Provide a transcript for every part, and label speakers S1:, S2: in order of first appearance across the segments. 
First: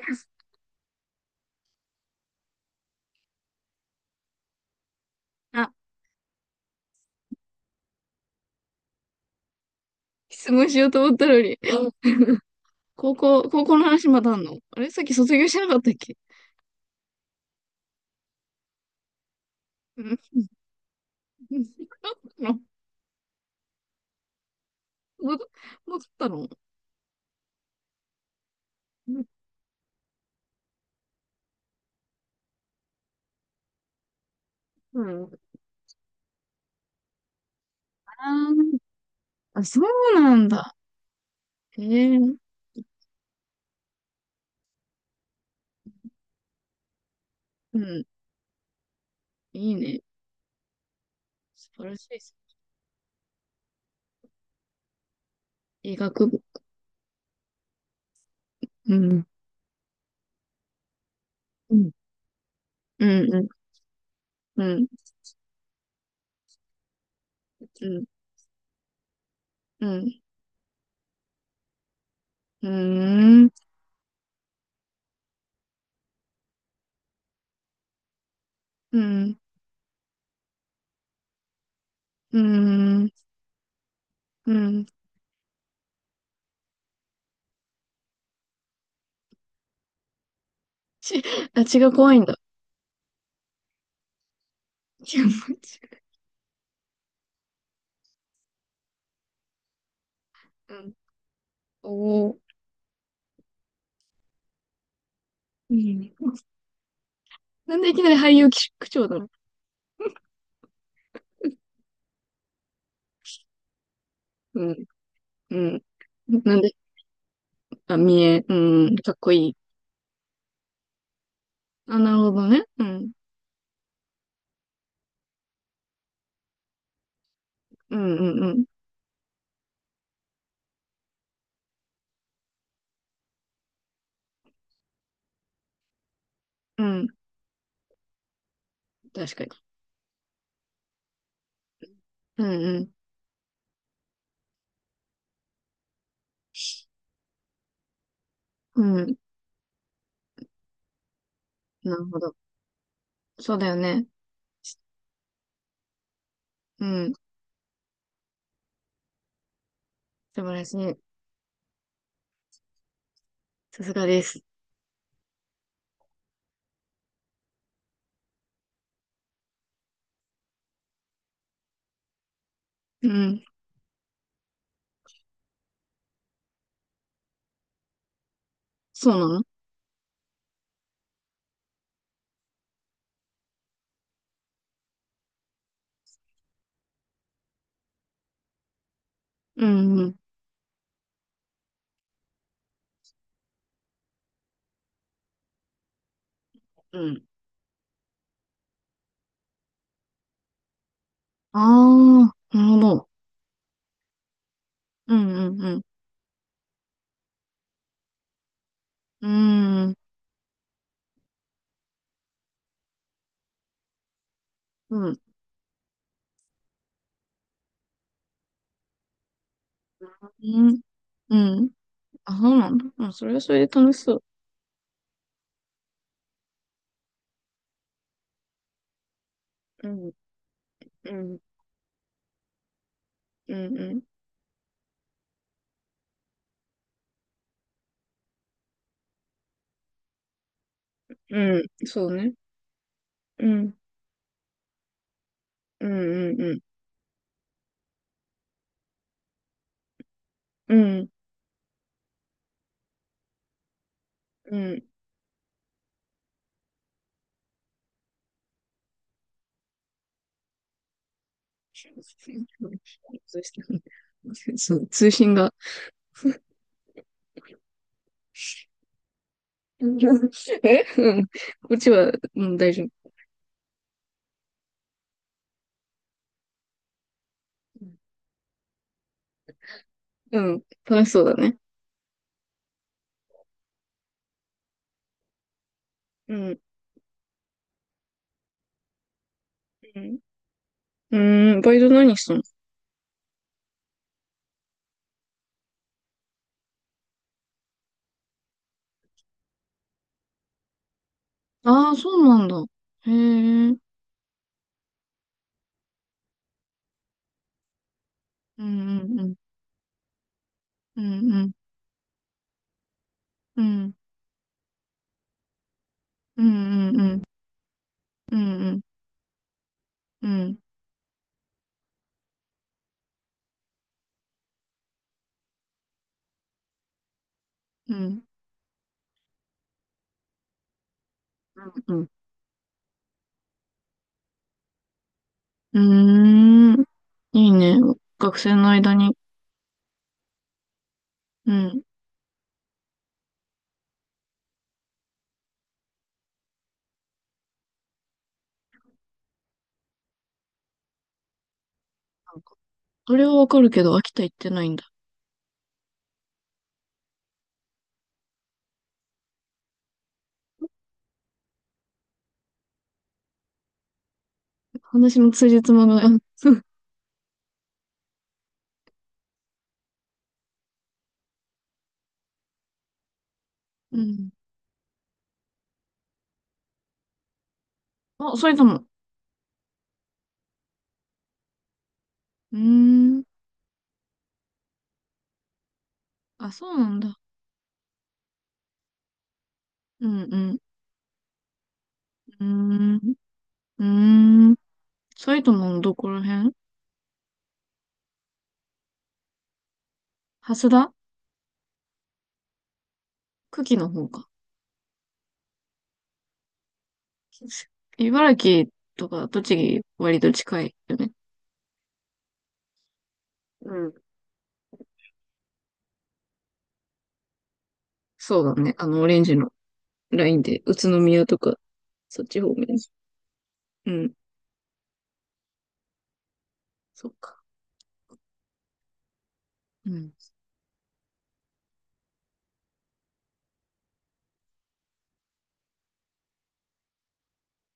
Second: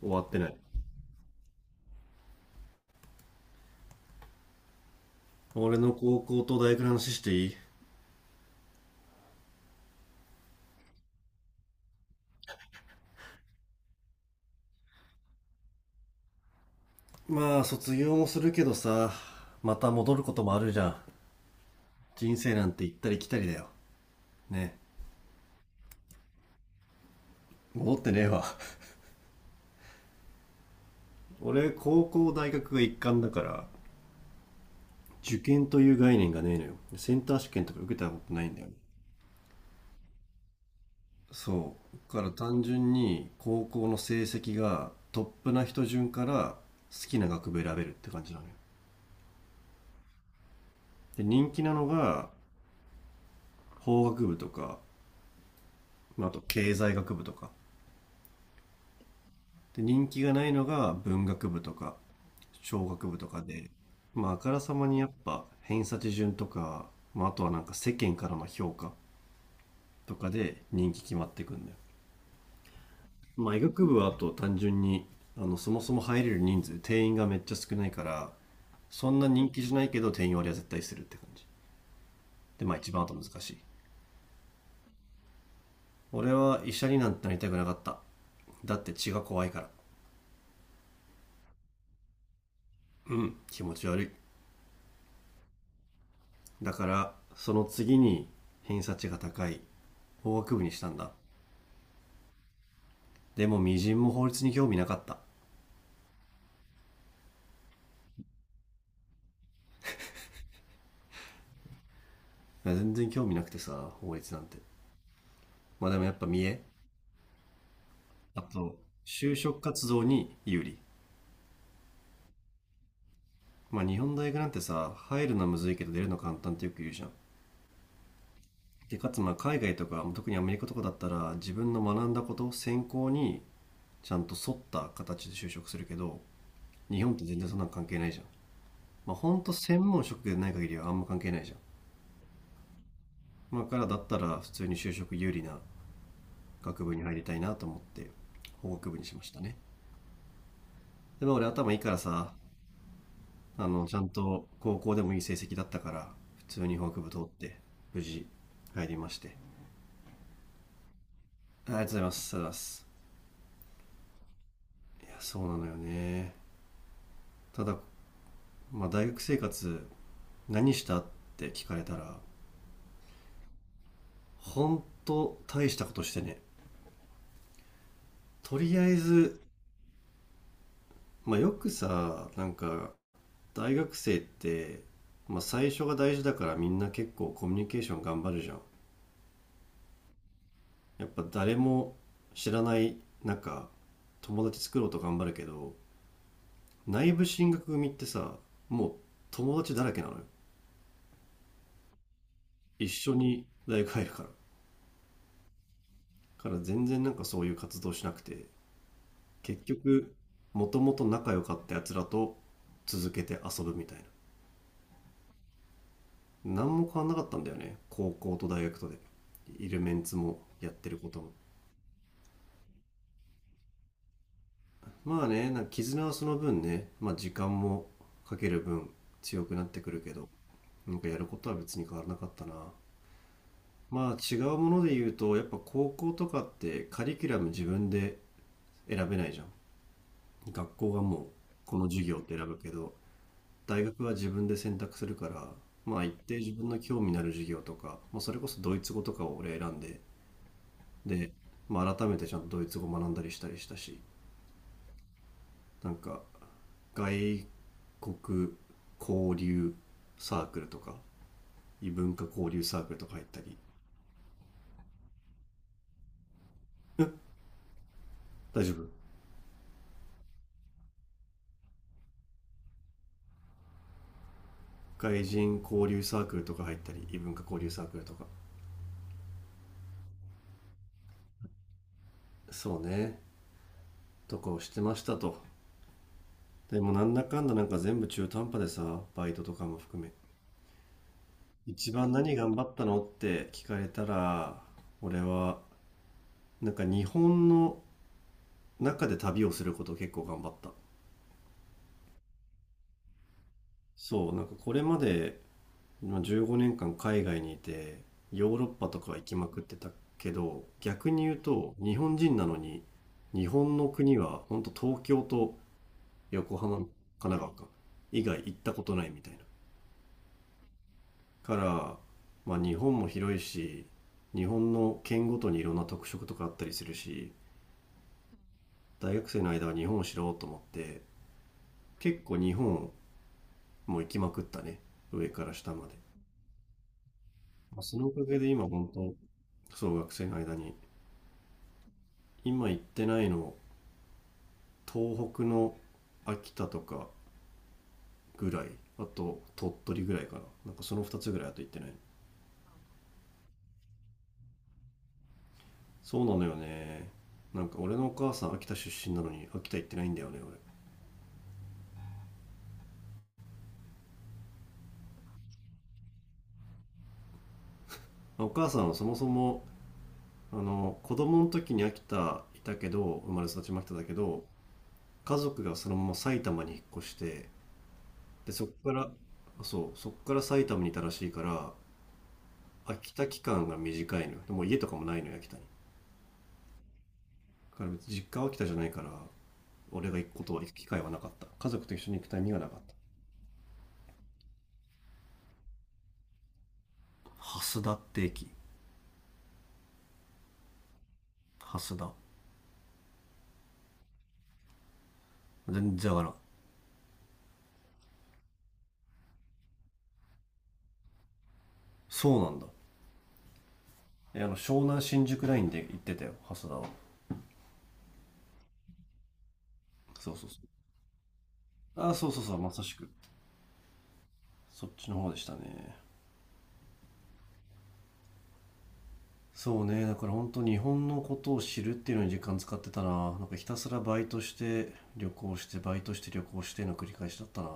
S1: 終わってない。
S2: あ、
S1: 俺の高校と大学の話していい？
S2: 質問しようと思ったのに。高校の話まだあんの？あれさっき卒業してなかったっけ？
S1: まあ卒業もするけどさ、また
S2: う
S1: 戻
S2: ん。
S1: ることもあるじゃん。人生なんて行ったり来たりだよね。
S2: 戻戻ったの？
S1: 戻ってねえわ。 俺高校大学が一貫だから
S2: うん。
S1: 受験という概念がねえのよ。センター試験とか受けたことない
S2: あ
S1: んだよね。
S2: ー、あ、そうなんだ。
S1: そ
S2: へ
S1: うだから
S2: え。
S1: 単純に高校の成績がトップな人順から好きな学部選
S2: う
S1: べるっ
S2: ん。
S1: て感じなのよ。
S2: いいね。
S1: で人気
S2: 素
S1: な
S2: 晴
S1: の
S2: らしいで
S1: が
S2: す。
S1: 法学部とか、
S2: 医学
S1: まああと
S2: 部。
S1: 経済学部とか
S2: うん。
S1: で、人気がないのが文学部と
S2: うん。
S1: か商
S2: う
S1: 学部と
S2: ん。う
S1: か
S2: ん。
S1: で、まあ、あから
S2: う
S1: さま
S2: ん。
S1: にやっぱ偏差値順とか、まあ、あとは世間からの評価
S2: うん。
S1: とかで人気決まってくんだよ。
S2: う
S1: ま
S2: ん。
S1: あ、医学部はあと単純にそもそも入れる人数定員がめっちゃ少ないから
S2: う
S1: そんな
S2: ん。
S1: 人気じゃないけど、定員割りは絶対するって感じ。
S2: う
S1: でまあ一番あ
S2: ん。
S1: と難しい。
S2: うん。
S1: 俺は医者になんてなりたくなかった。だって血が怖いから。
S2: ち、あ、血が怖いんだ。
S1: うん、気持ち悪い。
S2: 違う。
S1: だからその次に偏差値が高い法学部に
S2: う
S1: した
S2: ん。
S1: んだ。
S2: おお。
S1: でもみじんも法律に興味なかった。
S2: いいね。なんでいきなり俳優区長だろ
S1: 全然興味なくてさ、法律なんて。
S2: う。うん、うん。
S1: まあでもやっぱ見
S2: なん
S1: え、
S2: で、あ、見
S1: あ
S2: え、
S1: と
S2: うん、かっこ
S1: 就
S2: いい。
S1: 職活動に有利。
S2: あ、なるほどね。うん、
S1: まあ日本大学なんてさ、入るのはむずいけど出るの簡単ってよく言うじゃん。
S2: うん、うん、うん。
S1: でかつ、まあ海外とか特にアメリカとかだったら自分の学んだこと専攻にちゃんと沿った形で就職するけど、
S2: う
S1: 日
S2: ん、
S1: 本って全然そんなん関係ないじゃん。まあほ
S2: 確
S1: ん
S2: かに。
S1: と専門職でない限りはあんま関係ないじゃん。
S2: うん、
S1: まあ、からだったら普通に就職有利な学部に入りたいなと思って法
S2: う
S1: 学
S2: ん、
S1: 部
S2: う
S1: にし
S2: ん。
S1: ましたね。でも俺頭いいか
S2: な
S1: ら
S2: るほ
S1: さ、
S2: ど。そうだよ
S1: ちゃ
S2: ね。
S1: んと高校でもいい成績だったから普通に
S2: う
S1: 法学部
S2: ん、
S1: 通って無事入りまして。
S2: 素晴らしい。
S1: ありがとうございます、ありがとうございます。
S2: さすがです。
S1: いやそうなのよね。ただ、まあ、大学生活何したって聞かれたら
S2: うん、
S1: 本当大したことしてね。とりあえ
S2: そうな
S1: ず
S2: の？
S1: まあ、よくさ大学生って、まあ、最初が大事だからみんな結構コミュニケーション頑張るじゃん。
S2: うん、うん、
S1: やっぱ誰も知らない中、友達作ろうと頑張るけど、
S2: う
S1: 内
S2: ん。
S1: 部進学組ってさ、もう友達だらけなのよ。
S2: ああ、なるほ
S1: 一
S2: ど。
S1: 緒に大学入るから。
S2: うん、うん、う
S1: から全然そういう活動しなくて、結
S2: ん。うん、
S1: 局、もともと仲良かったやつらと続けて遊ぶみたいな。
S2: うん、
S1: 何も変わんなかったんだよね、高校と大学とで。いるメンツも
S2: う
S1: やっ
S2: ん、
S1: てることも。
S2: うん。あ、そうなんだ。うん、それはそれで楽しそ
S1: まあね、絆はその分ね、まあ時間もかける分強くなって
S2: う。う
S1: くる
S2: ん、
S1: けど、
S2: う
S1: やるこ
S2: ん、
S1: とは別に変わらなかったな。
S2: うん、うん。
S1: まあ違うもので言うと、やっぱ高校とかってカリキュラム自分で選べないじゃん。学校がもう
S2: うん、
S1: この授
S2: そう
S1: 業っ
S2: ね。
S1: て選ぶけど、
S2: うん。
S1: 大学は自分で選択するから、
S2: うん
S1: まあ一
S2: う
S1: 定
S2: ん
S1: 自
S2: うん。
S1: 分の興味のある授業とか、まあそれこそドイツ語とかを俺選んで、
S2: うん
S1: で、まあ改めてちゃんとドイツ語学んだりしたりしたし、
S2: うん。
S1: なんか外国交流サークルとか
S2: 通
S1: 異文化交流サークルとか入ったり、
S2: 信そう、通信が。
S1: 大丈夫？
S2: え、うん。こっちは、うん、大丈夫。
S1: 外人交流サークルとか入ったり異文化交流サークルとか、
S2: うん。楽しそうだね。
S1: そうね、とかをしてましたと。
S2: うん。
S1: でもなんだかんだ全部中途半端でさ、バイトとかも
S2: う
S1: 含め。
S2: ん。うーん、バイト
S1: 一番
S2: 何した
S1: 何
S2: の？
S1: 頑張ったのって聞かれたら、俺は日本の中で旅をすることを結構頑張った。
S2: ああー、そうなんだ。へえ。うん
S1: そう、これまでまあ15年間海外にいてヨー
S2: う
S1: ロッパとかは
S2: んう
S1: 行
S2: ん。
S1: きまくってたけど、
S2: う
S1: 逆に
S2: ん
S1: 言う
S2: うん。
S1: と日本人なのに日
S2: う
S1: 本の
S2: ん
S1: 国は本当東京と
S2: うん
S1: 横浜、神
S2: うんうん。
S1: 奈川か以
S2: う
S1: 外行っ
S2: んう
S1: た
S2: ん
S1: ことないみたいな。
S2: うん。
S1: から、まあ日本も広いし、日本の県ごとにいろんな特色とかあったりするし、
S2: うん
S1: 大学生の間は日本を知ろうと思って
S2: うん。
S1: 結構日本も行きまくったね、上から下まで。
S2: うーん。いいね。
S1: まあ、そのおか
S2: 学
S1: げで
S2: 生
S1: 今
S2: の
S1: 本
S2: 間
S1: 当、
S2: に。
S1: そう学生の間に
S2: うん。
S1: 今行ってないの東北の秋田とかぐらい、あと鳥取ぐらいかな。その2つぐらいあと行ってない。
S2: あれはわかるけど、秋田行ってないんだ。
S1: そうなのよね、俺のお母さん秋田出身なのに秋田行ってないんだよね。
S2: 話の通じつまがない。
S1: 俺お母さんはそもそも子供の時に秋田いたけど、生まれ育ちも秋田
S2: う
S1: だけ
S2: ん。
S1: ど家族がそのまま埼玉に引っ越して、
S2: あ、そ
S1: で
S2: 玉。
S1: そっ
S2: も。
S1: から、そうそっから埼玉にいたらしいから
S2: うー
S1: 秋
S2: ん。
S1: 田期間が短いのよ。でもう家とかもないのよ、秋田に。
S2: あ、そうなんだ。
S1: だから別に実家は秋田じゃないから
S2: う
S1: 俺が
S2: ん、う
S1: 行くこと
S2: ん、
S1: は、行く機会はなかった。家族と一緒に行くタイミングがなかった。
S2: うーん、うーん。埼玉のどこら辺？
S1: 蓮田って駅。
S2: 蓮田？
S1: 蓮田。
S2: 久喜の方か。
S1: 全然わからん。
S2: 茨城とか栃木割と近いよね。
S1: そうなんだ。
S2: うん。
S1: え、湘南新宿ラインで行ってたよ、蓮田は。
S2: そうだね。あの、オレンジのラ
S1: そ
S2: イ
S1: う
S2: ン
S1: そうそ
S2: で、
S1: う、
S2: 宇都宮とか、
S1: あ
S2: そっ
S1: そうそ
S2: ち
S1: う
S2: 方
S1: そう、
S2: 面。
S1: まさしく
S2: うん。
S1: そっちの方でしたね。
S2: そっか。
S1: そうね、だか
S2: う
S1: ら本当日本のことを知るっていうのに時間使ってたな。ひたすらバイトして旅行してバイトして旅行しての繰り返しだったな。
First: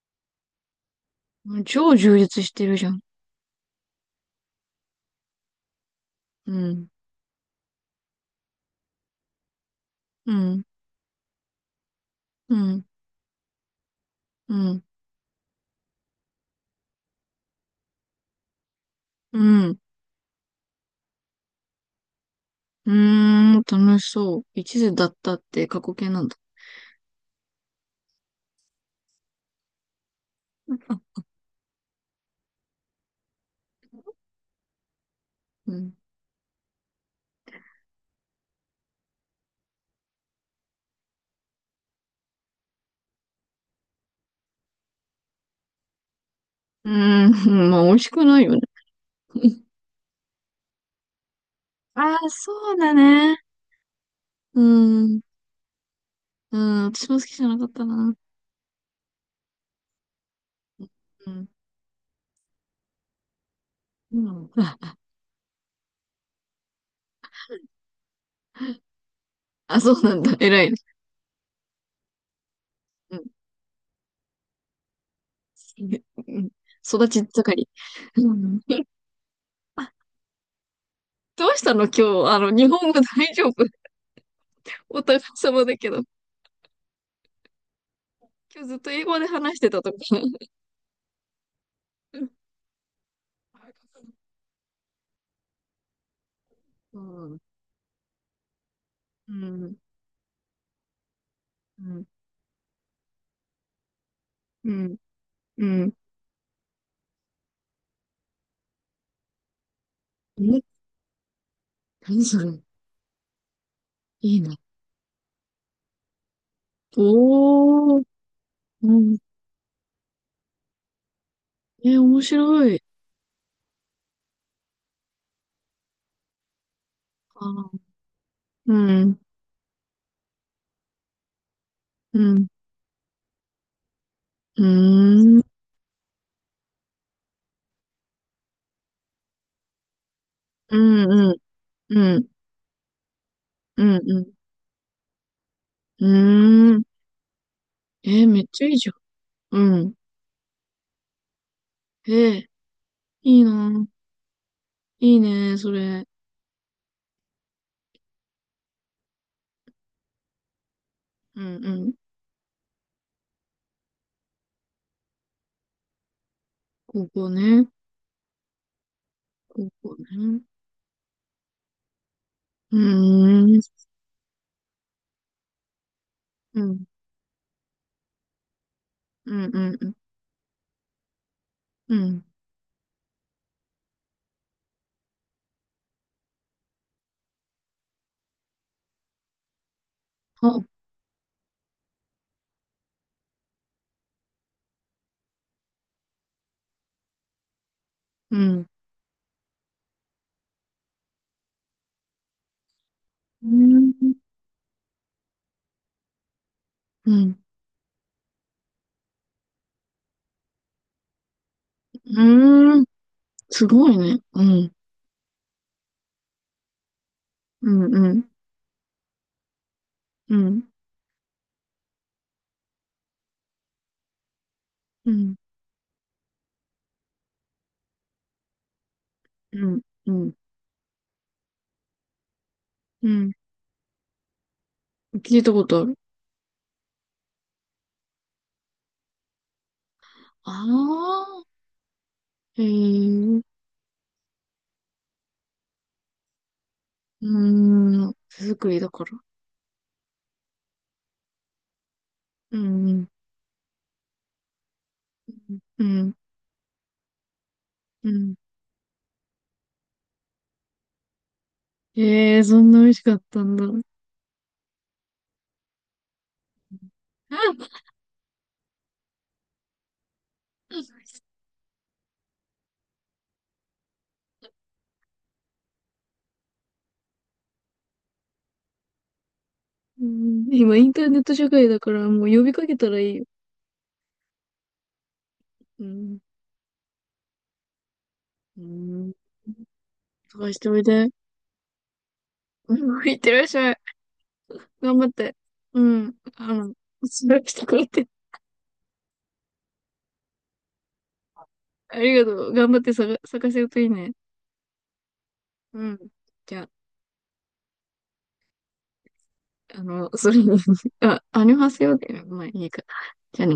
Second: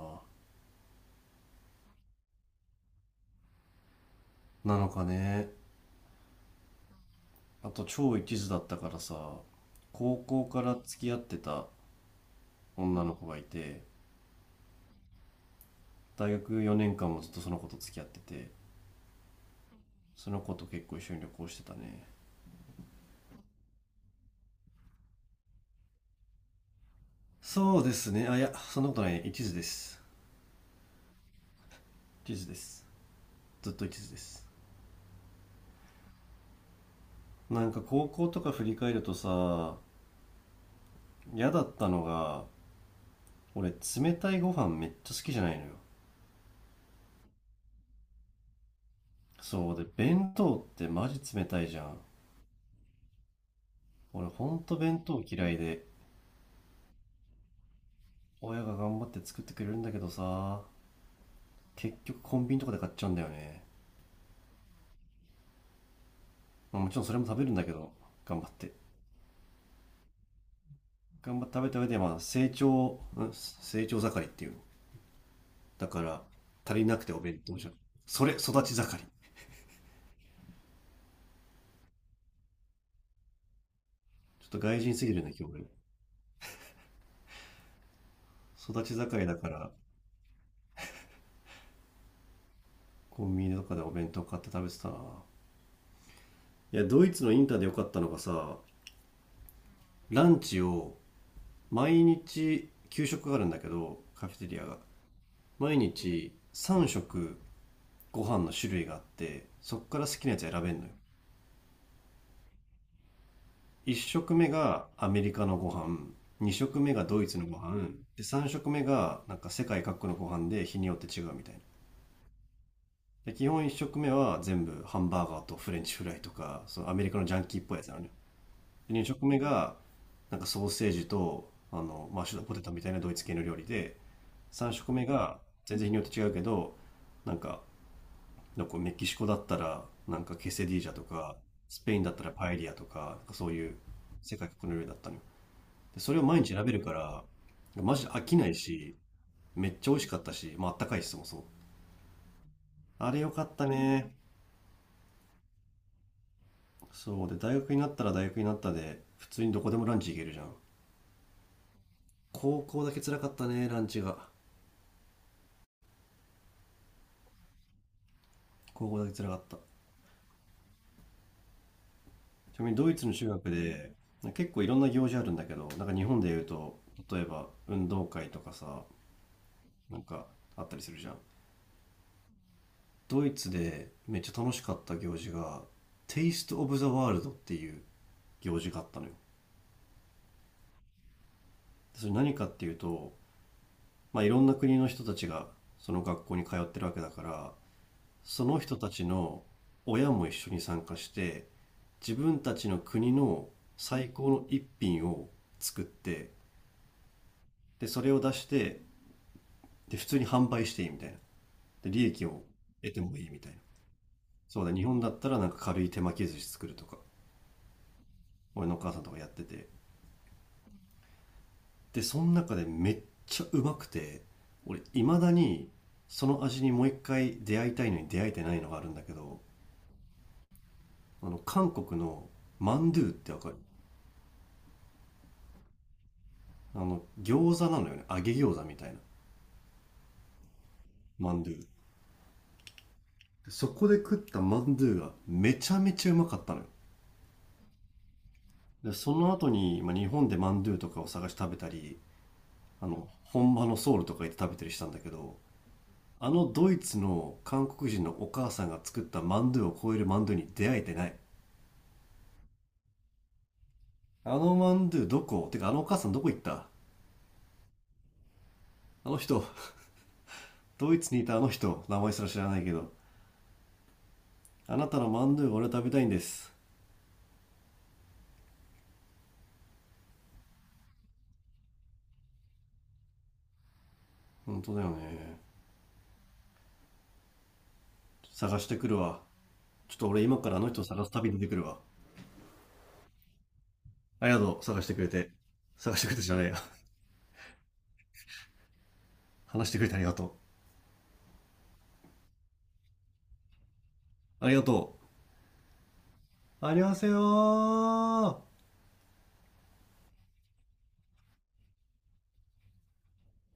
S2: ん。超充実してるじゃん。
S1: なのかね。
S2: うん。
S1: あと超一途だったからさ、高
S2: う
S1: 校か
S2: ん。
S1: ら付き合ってた
S2: うん。
S1: 女の子がいて、
S2: うん。
S1: 大学4年間もずっとその子と付き合ってて、
S2: うん。
S1: その子と結構一緒に旅行してたね。
S2: うーん、楽しそう。一途だったって過去形なんだ？
S1: そうですね、あ、いやそんなことないね、一途です。一途です。ずっと一途です。
S2: うん。
S1: 高校とか振り返るとさ、嫌だったのが、俺冷たいご飯めっちゃ好きじゃないのよ。
S2: うーん、まあ、美味しくないよね。
S1: そうで弁当ってマジ冷たいじゃん。
S2: ああ、そうだね。
S1: 俺ほ
S2: うー
S1: んと弁
S2: ん、
S1: 当嫌いで、
S2: うん、私も好きじゃなかったな。
S1: 親が頑張って作ってくれるんだけどさ、
S2: うん、
S1: 結局コンビニとかで買っちゃうんだよね。
S2: うん。あ、
S1: まあもちろんそれも食べるんだけど、頑張って
S2: あ、そうなんだ。偉いね。
S1: 頑張って食べた上で、まあ、成長、
S2: うん。
S1: ん成長盛りっていうの。だから、
S2: うん、
S1: 足りなく
S2: 育
S1: てお
S2: ち
S1: 弁
S2: 盛
S1: 当じ
S2: り。
S1: ゃん。そ
S2: う
S1: れ、育
S2: ん。
S1: ち盛り。ちょ
S2: あ、どうしたの今日？あの、日本語大丈夫？
S1: っと外人
S2: お
S1: すぎ
S2: 互い
S1: るね、今日
S2: 様
S1: 俺。
S2: だけど。今日ずっ
S1: 育
S2: と
S1: ち
S2: 英語
S1: 盛
S2: で
S1: りだか
S2: 話して
S1: ら、
S2: たとか。うん
S1: コンビニとかでお弁当買って食べてたな。いや、
S2: う
S1: ドイツの
S2: ん。
S1: インターで良かったのがさ、
S2: うん。
S1: ランチを、
S2: う
S1: 毎
S2: ん。
S1: 日、給食があるんだけど、カフェテリア
S2: う
S1: が。
S2: ん。う
S1: 毎
S2: ん。
S1: 日、3食、ご飯の種類があって、そっから好きなやつ選
S2: え、
S1: べんのよ。
S2: 何それ？いい
S1: 1食目
S2: な。
S1: がアメリカのご飯、2食目がドイツのご飯、
S2: おー、
S1: で3食目
S2: うん、
S1: が世界各国のご飯で日によって違うみたいな。
S2: え、面白い。
S1: で基本1食目は全部ハンバーガーとフレンチフライとか、そのアメリカのジャンキーっ
S2: あ
S1: ぽ
S2: ー、
S1: いやつなのよ。
S2: う
S1: で
S2: ん、
S1: 2食目がソーセージと
S2: う
S1: マッシュド
S2: ん、
S1: ポテトみたいなドイツ系の料理で、
S2: うー
S1: 3食目が
S2: ん、
S1: 全然日によって違うけど、なんか、なんかメキシコだったらケセデ
S2: う
S1: ィージャと
S2: ん、うん、
S1: か、スペインだっ
S2: う
S1: た
S2: ん、
S1: らパエリアとか、そういう
S2: うん、うん、
S1: 世界各国の料理だったのよ。で
S2: う
S1: それを毎日選べ
S2: ー
S1: る
S2: ん。
S1: から、マジで飽
S2: え、
S1: き
S2: めっ
S1: ない
S2: ちゃいいじゃ
S1: し、
S2: ん。
S1: め
S2: う
S1: っちゃ
S2: ん。
S1: 美味しかったし、まああったかいし、そもそも。
S2: え、
S1: あれよ
S2: い
S1: か
S2: い
S1: った
S2: な。
S1: ね。
S2: いいね、それ。
S1: そう。で、大学になったら大学になったで、普通にどこでもランチ行けるじゃん。
S2: うん、うん。
S1: 高校だけ辛かったね、ランチが。
S2: 高校ね。
S1: 高校だけ辛かった。ち
S2: 高校ね。
S1: なみ
S2: う
S1: にドイツの中学
S2: ーん、
S1: で、結構いろんな行事あるんだけど、日本で言う
S2: う
S1: と、
S2: ん、
S1: 例えば運動会とかさ、
S2: うん、うん、うん。
S1: なんかあったりするじゃん。
S2: うん、
S1: ドイツでめっちゃ楽しかった行事が、テイスト・オブ・ザ・ワールドっていう行事があったのよ。
S2: あ、
S1: それ何かっていうと、まあ、いろんな国の人たちがその学校に通ってるわけだから
S2: う
S1: その
S2: ん、
S1: 人たちの親も一緒に参加して、自分たちの国
S2: う
S1: の
S2: ー
S1: 最
S2: ん、
S1: 高の一品を作って、
S2: うん、
S1: でそれを出して、で普通に販売していいみたいな、で利益を
S2: うーん。
S1: 得てもいいみたいな。
S2: すごいね。う
S1: そう
S2: ん、
S1: だ、日本だったら軽い手巻き寿司作るとか、
S2: うん、うん、
S1: 俺のお母さんとかやってて、
S2: うん、
S1: でその中でめっちゃうまくて、俺い
S2: う
S1: まだ
S2: ん、
S1: にその味にもう一回出会いたいのに出会えてないのがあるんだけど、
S2: うん、
S1: あの韓国のマンド
S2: う
S1: ゥって
S2: ん。
S1: わかる？
S2: 聞いたことある。
S1: あの餃子なのよね、揚げ餃子みたいな。
S2: あ
S1: マンド
S2: あ、
S1: ゥ。
S2: へえ、う
S1: そこで食ったマンドゥがめちゃめちゃうまかったのよ。
S2: ーん、手作りだ
S1: で
S2: か
S1: そ
S2: ら。
S1: の後に、まあ、日本でマンドゥとかを探して食べたり、
S2: う
S1: あ
S2: ん、
S1: の本場のソウルとか行って食べたりしたんだけど、
S2: うん、
S1: あのドイツの韓国人
S2: う
S1: のお
S2: ん。
S1: 母さんが作ったマンドゥを超えるマンドゥに出会えてない。
S2: ええー、そんな美味しかったんだ。
S1: あのマンドゥどこ、てかあのお母さんどこ行った。あの人、ドイツ にいたあの人、名前すら知らないけど、あなたのマンドゥが俺は食べたいんです。
S2: うん、今、インターネット社会だから、もう呼びかけたらいいよ。
S1: 本当だよね。
S2: うん、
S1: 探
S2: う
S1: してくる
S2: ん、
S1: わ。ちょっと俺今か
S2: 探
S1: らあ
S2: し
S1: の
S2: てお
S1: 人を
S2: い
S1: 探
S2: で。
S1: す旅に出てくるわ。
S2: うん、いってらっしゃい。
S1: ありがとう、探して
S2: 頑
S1: く
S2: 張
S1: れ
S2: っ
S1: て。
S2: て。う
S1: 探してく
S2: ん、
S1: れてじゃない
S2: あ
S1: や。
S2: の、探してくれて。
S1: 話してくれてありがと
S2: ありがとう。頑張って探せるといいね。
S1: う。ありがと
S2: うん。じゃ
S1: う。
S2: あ、
S1: ありがせよー。
S2: あの、それに、あ、アニョハセヨで、まあいいか。じゃあね。